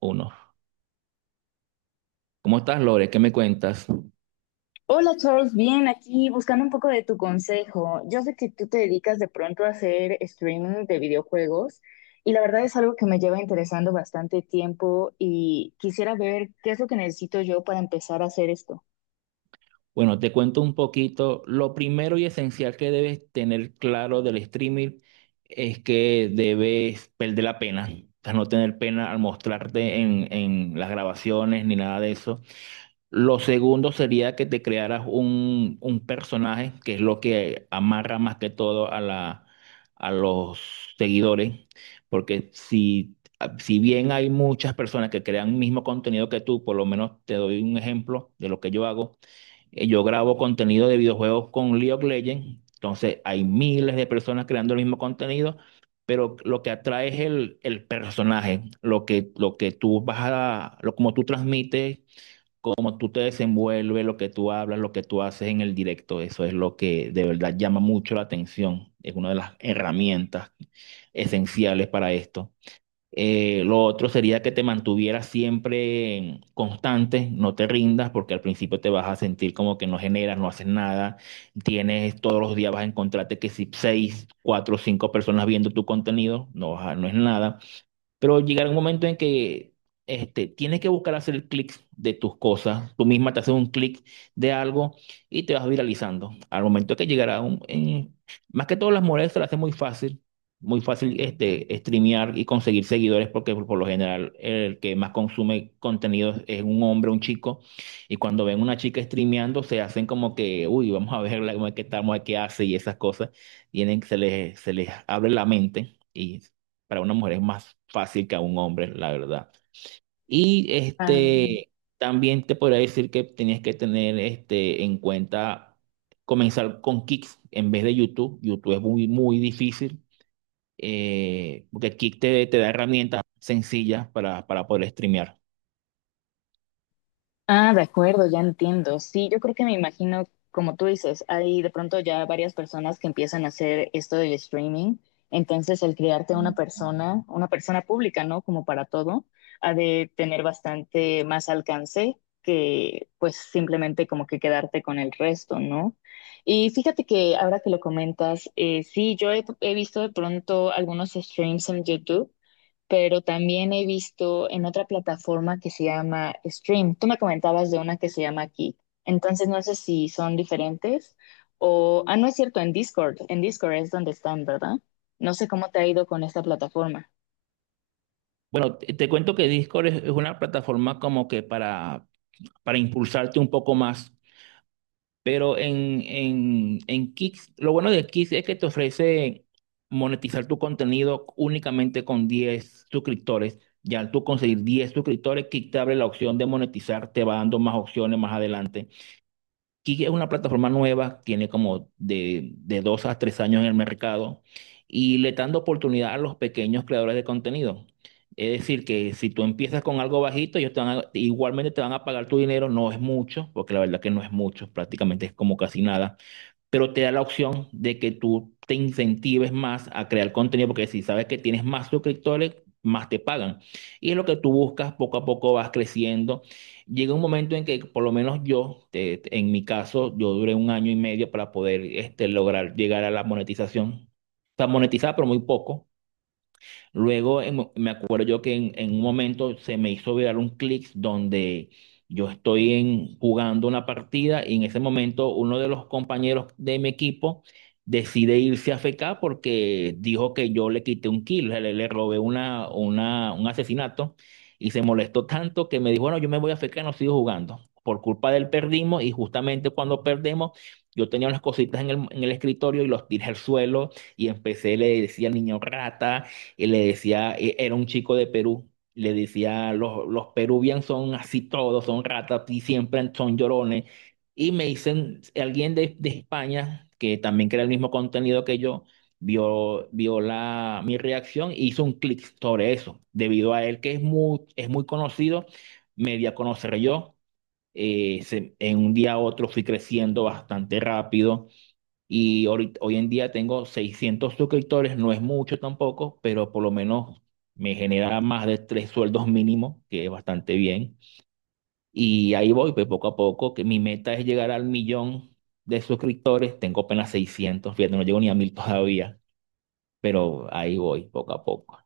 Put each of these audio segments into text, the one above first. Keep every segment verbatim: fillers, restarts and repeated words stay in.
Uno. ¿Cómo estás, Lore? ¿Qué me cuentas? Hola Charles, bien, aquí buscando un poco de tu consejo. Yo sé que tú te dedicas de pronto a hacer streaming de videojuegos y la verdad es algo que me lleva interesando bastante tiempo y quisiera ver qué es lo que necesito yo para empezar a hacer esto. Bueno, te cuento un poquito. Lo primero y esencial que debes tener claro del streaming es que debes perder la pena. O sea, no tener pena al mostrarte en, en las grabaciones ni nada de eso. Lo segundo sería que te crearas un, un personaje, que es lo que amarra más que todo a la, a los seguidores, porque si, si bien hay muchas personas que crean el mismo contenido que tú, por lo menos te doy un ejemplo de lo que yo hago. Eh, Yo grabo contenido de videojuegos con League of Legends, entonces hay miles de personas creando el mismo contenido, pero lo que atrae es el, el personaje, lo que, lo que tú vas a, lo, como tú transmites, cómo tú te desenvuelves, lo que tú hablas, lo que tú haces en el directo. Eso es lo que de verdad llama mucho la atención. Es una de las herramientas esenciales para esto. Eh, lo otro sería que te mantuvieras siempre constante, no te rindas, porque al principio te vas a sentir como que no generas, no haces nada. Tienes, todos los días vas a encontrarte que si seis, cuatro, cinco personas viendo tu contenido, no, vas a- no es nada. Pero llegará un momento en que este, tienes que buscar hacer el clic de tus cosas. Tú misma te haces un clic de algo y te vas viralizando. Al momento que llegará un... en- más que todo las mujeres se las hace muy fácil, muy fácil, este, streamear y conseguir seguidores, porque por, por lo general el que más consume contenido es un hombre, un chico. Y cuando ven una chica streameando se hacen como que, uy, vamos a verla, cómo es que estamos, qué hace y esas cosas. Tienen, se les, se les abre la mente. Y para una mujer es más fácil que a un hombre, la verdad. Y Ah. este, también te podría decir que tenías que tener este, en cuenta comenzar con Kicks en vez de YouTube. YouTube es muy, muy difícil, eh, porque Kick te, te da herramientas sencillas para, para poder streamear. Ah, de acuerdo, ya entiendo. Sí, yo creo que me imagino, como tú dices, hay de pronto ya varias personas que empiezan a hacer esto del streaming. Entonces, el crearte una persona, una persona pública, ¿no? Como para todo, ha de tener bastante más alcance que pues simplemente como que quedarte con el resto, ¿no? Y fíjate que ahora que lo comentas, eh, sí, yo he, he visto de pronto algunos streams en YouTube pero también he visto en otra plataforma que se llama Stream. Tú me comentabas de una que se llama Kick. Entonces no sé si son diferentes o, ah, no es cierto, en Discord. En Discord es donde están, ¿verdad? No sé cómo te ha ido con esta plataforma. Bueno, te, te cuento que Discord es, es una plataforma como que para, para impulsarte un poco más. Pero en, en, en Kick, lo bueno de Kick es que te ofrece monetizar tu contenido únicamente con diez suscriptores. Ya al tú conseguir diez suscriptores, Kick te abre la opción de monetizar, te va dando más opciones más adelante. Kik es una plataforma nueva, tiene como de, de dos a tres años en el mercado y le están dando oportunidad a los pequeños creadores de contenido. Es decir, que si tú empiezas con algo bajito, ellos te van a- igualmente te van a pagar tu dinero, no es mucho, porque la verdad que no es mucho, prácticamente es como casi nada. Pero te da la opción de que tú te incentives más a crear contenido, porque si sabes que tienes más suscriptores, más te pagan. Y es lo que tú buscas, poco a poco vas creciendo. Llega un momento en que, por lo menos yo, te- en mi caso, yo duré un año y medio para poder, este, lograr llegar a la monetización. O sea, monetizar, pero muy poco. Luego, en mo- me acuerdo yo que en, en un momento se me hizo viral un clic donde yo estoy en- jugando una partida y en ese momento uno de los compañeros de mi equipo decide irse a fecar porque dijo que yo le quité un kill, le, le robé una, una, un asesinato, y se molestó tanto que me dijo, bueno, yo me voy a fecar, no sigo jugando. Por culpa de él perdimos y justamente cuando perdemos yo tenía unas cositas en el, en el escritorio y los tiré al suelo y empecé, le decía niño rata y le decía, e- era un chico de Perú. Le decía, los, los peruvianos son así todos, son ratas y siempre son llorones. Y me dicen, alguien de, de España, que también crea el mismo contenido que yo, vio, vio la, mi reacción e hizo un clic sobre eso. Debido a él, que es muy, es muy conocido, me di a conocer yo. Eh, se- en un día a otro fui creciendo bastante rápido y ahorit- hoy en día tengo seiscientos suscriptores, no es mucho tampoco, pero por lo menos me genera más de tres sueldos mínimos, que es bastante bien. Y ahí voy, pues poco a poco, que mi meta es llegar al millón de suscriptores. Tengo apenas seiscientos, fíjate, no llego ni a mil todavía, pero ahí voy, poco a poco.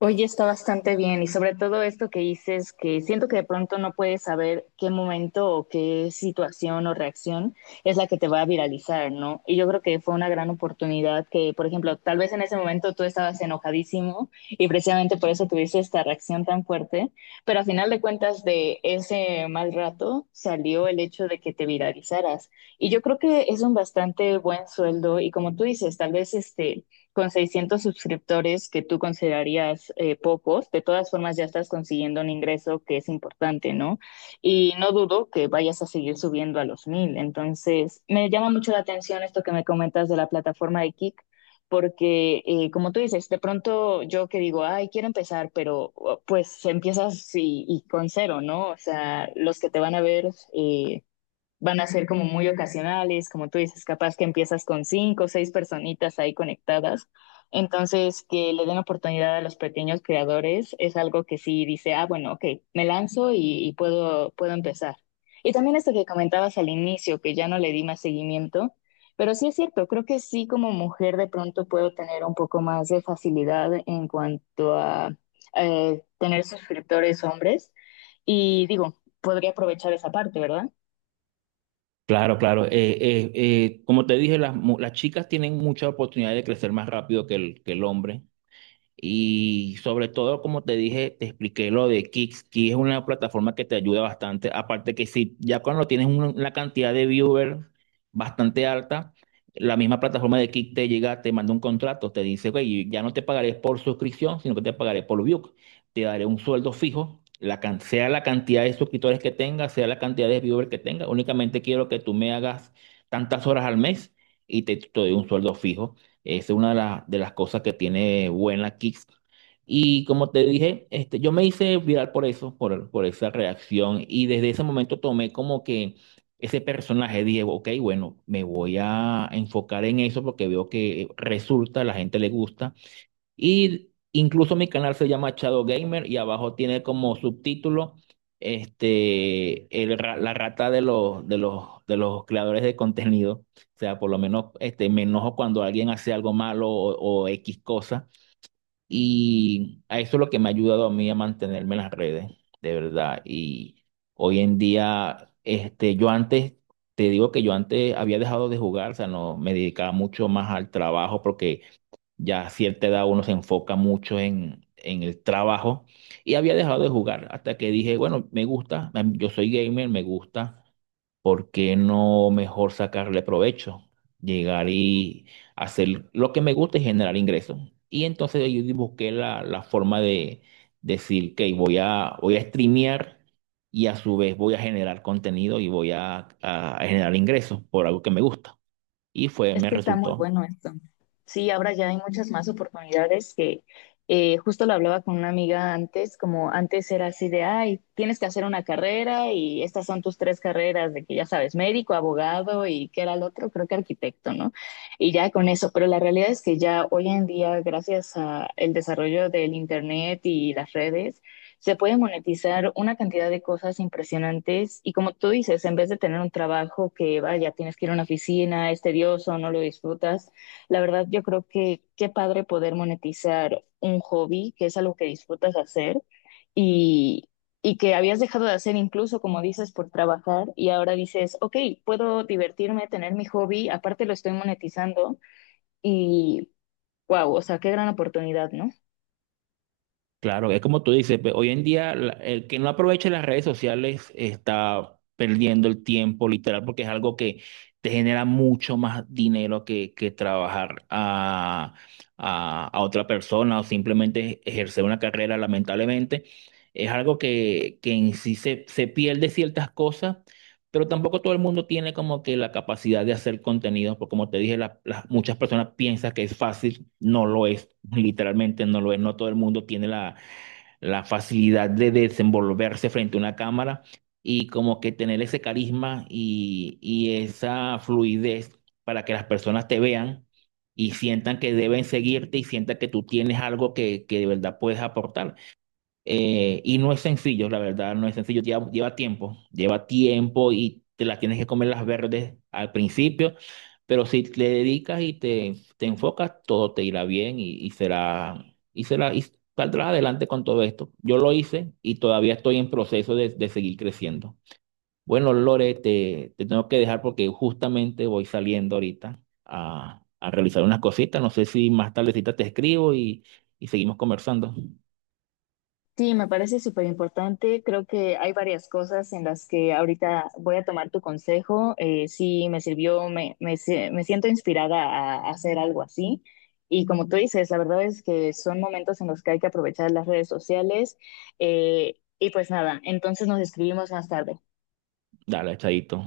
Oye, está bastante bien y sobre todo esto que dices, que siento que de pronto no puedes saber qué momento o qué situación o reacción es la que te va a viralizar, ¿no? Y yo creo que fue una gran oportunidad que, por ejemplo, tal vez en ese momento tú estabas enojadísimo y precisamente por eso tuviste esta reacción tan fuerte, pero a final de cuentas de ese mal rato salió el hecho de que te viralizaras. Y yo creo que es un bastante buen sueldo y como tú dices, tal vez este con seiscientos suscriptores que tú considerarías eh, pocos, de todas formas ya estás consiguiendo un ingreso que es importante, ¿no? Y no dudo que vayas a seguir subiendo a los mil. Entonces, me llama mucho la atención esto que me comentas de la plataforma de Kik, porque eh, como tú dices, de pronto yo que digo, ay, quiero empezar, pero oh, pues empiezas y, y con cero, ¿no? O sea, los que te van a ver eh, van a ser como muy ocasionales, como tú dices, capaz que empiezas con cinco o seis personitas ahí conectadas. Entonces, que le den oportunidad a los pequeños creadores es algo que sí dice, ah, bueno, ok, me lanzo y, y puedo, puedo empezar. Y también esto que comentabas al inicio, que ya no le di más seguimiento, pero sí es cierto, creo que sí como mujer de pronto puedo tener un poco más de facilidad en cuanto a eh, tener suscriptores hombres. Y digo, podría aprovechar esa parte, ¿verdad? Claro, claro. eh, eh, eh, como te dije, las, mu- las chicas tienen mucha oportunidad de crecer más rápido que el, que el hombre. Y sobre todo, como te dije, te expliqué lo de Kicks. Kicks es una plataforma que te ayuda bastante. Aparte que si ya cuando tienes un- una cantidad de viewers bastante alta, la misma plataforma de Kicks te llega, te manda un contrato, te dice, güey, ya no te pagaré por suscripción, sino que te pagaré por view. Te daré un sueldo fijo, la can- sea la cantidad de suscriptores que tengas, sea la cantidad de viewers que tengas. Únicamente quiero que tú me hagas tantas horas al mes y te, te doy un sueldo fijo. Es una de, las de las cosas que tiene buena Kicks. Y como te dije, este, yo me hice viral por eso, por, por esa reacción. Y desde ese momento tomé como que ese personaje, dije, ok, bueno, me voy a enfocar en eso porque veo que resulta, a la gente le gusta. Y incluso mi canal se llama Shadow Gamer y abajo tiene como subtítulo, este, el ra- la rata de los, de los, de los creadores de contenido. O sea, por lo menos, este, me enojo cuando alguien hace algo malo o, o X cosa. Y a eso es lo que me ha ayudado a mí a mantenerme en las redes, de verdad. Y hoy en día, este, yo antes, te digo que yo antes había dejado de jugar, o sea, no, me dedicaba mucho más al trabajo porque ya a cierta edad uno se enfoca mucho en, en el trabajo y había dejado de jugar hasta que dije, bueno, me gusta, em, yo soy gamer, me gusta, ¿por qué no mejor sacarle provecho? Llegar y hacer lo que me gusta y generar ingresos. Y entonces yo busqué la, la forma de decir que voy a, voy a, streamear y a su vez voy a generar contenido y voy a, a a generar ingresos por algo que me gusta. Y fue, Es Me que está muy resultó. bueno esto. Sí, ahora ya hay muchas más oportunidades que eh, justo lo hablaba con una amiga antes, como antes era así de, ay, tienes que hacer una carrera y estas son tus tres carreras, de que ya sabes, médico, abogado y qué era el otro, creo que arquitecto, ¿no? Y ya con eso, pero la realidad es que ya hoy en día, gracias al desarrollo del Internet y las redes, se puede monetizar una cantidad de cosas impresionantes y como tú dices, en vez de tener un trabajo que vaya, tienes que ir a una oficina, es tedioso, no lo disfrutas, la verdad yo creo que qué padre poder monetizar un hobby, que es algo que disfrutas hacer y, y que habías dejado de hacer incluso, como dices, por trabajar y ahora dices, ok, puedo divertirme, tener mi hobby, aparte lo estoy monetizando y wow, o sea, qué gran oportunidad, ¿no? Claro, es como tú dices, pe- hoy en día, la- el que no aproveche las redes sociales está perdiendo el tiempo, literal, porque es algo que te genera mucho más dinero que, que trabajar a, a- a otra persona o simplemente ejercer una carrera, lamentablemente. Es algo que, que en sí, se, se pierde ciertas cosas, pero tampoco todo el mundo tiene como que la capacidad de hacer contenidos, porque como te dije, la- las- muchas personas piensan que es fácil. No lo es, literalmente no lo es, no todo el mundo tiene la la facilidad de desenvolverse frente a una cámara y como que tener ese carisma y, y esa fluidez para que las personas te vean y sientan que deben seguirte y sientan que tú tienes algo que, que de verdad puedes aportar. Eh, y no es sencillo, la verdad, no es sencillo, lleva, lleva tiempo, lleva tiempo y te las tienes que comer las verdes al principio, pero si le dedicas y te, te enfocas, todo te irá bien y, y será, y será, y saldrás adelante con todo esto. Yo lo hice y todavía estoy en proceso de, de seguir creciendo. Bueno, Lore, te, te tengo que dejar porque justamente voy saliendo ahorita a, a realizar unas cositas. No sé si más tardecita te escribo y, y seguimos conversando. Sí, me parece súper importante. Creo que hay varias cosas en las que ahorita voy a tomar tu consejo. Eh, sí, me sirvió, me, me, sie- me siento inspirada a hacer algo así. Y como tú dices, la verdad es que son momentos en los que hay que aprovechar las redes sociales. Eh, y pues nada, entonces nos escribimos más tarde. Dale, chaito.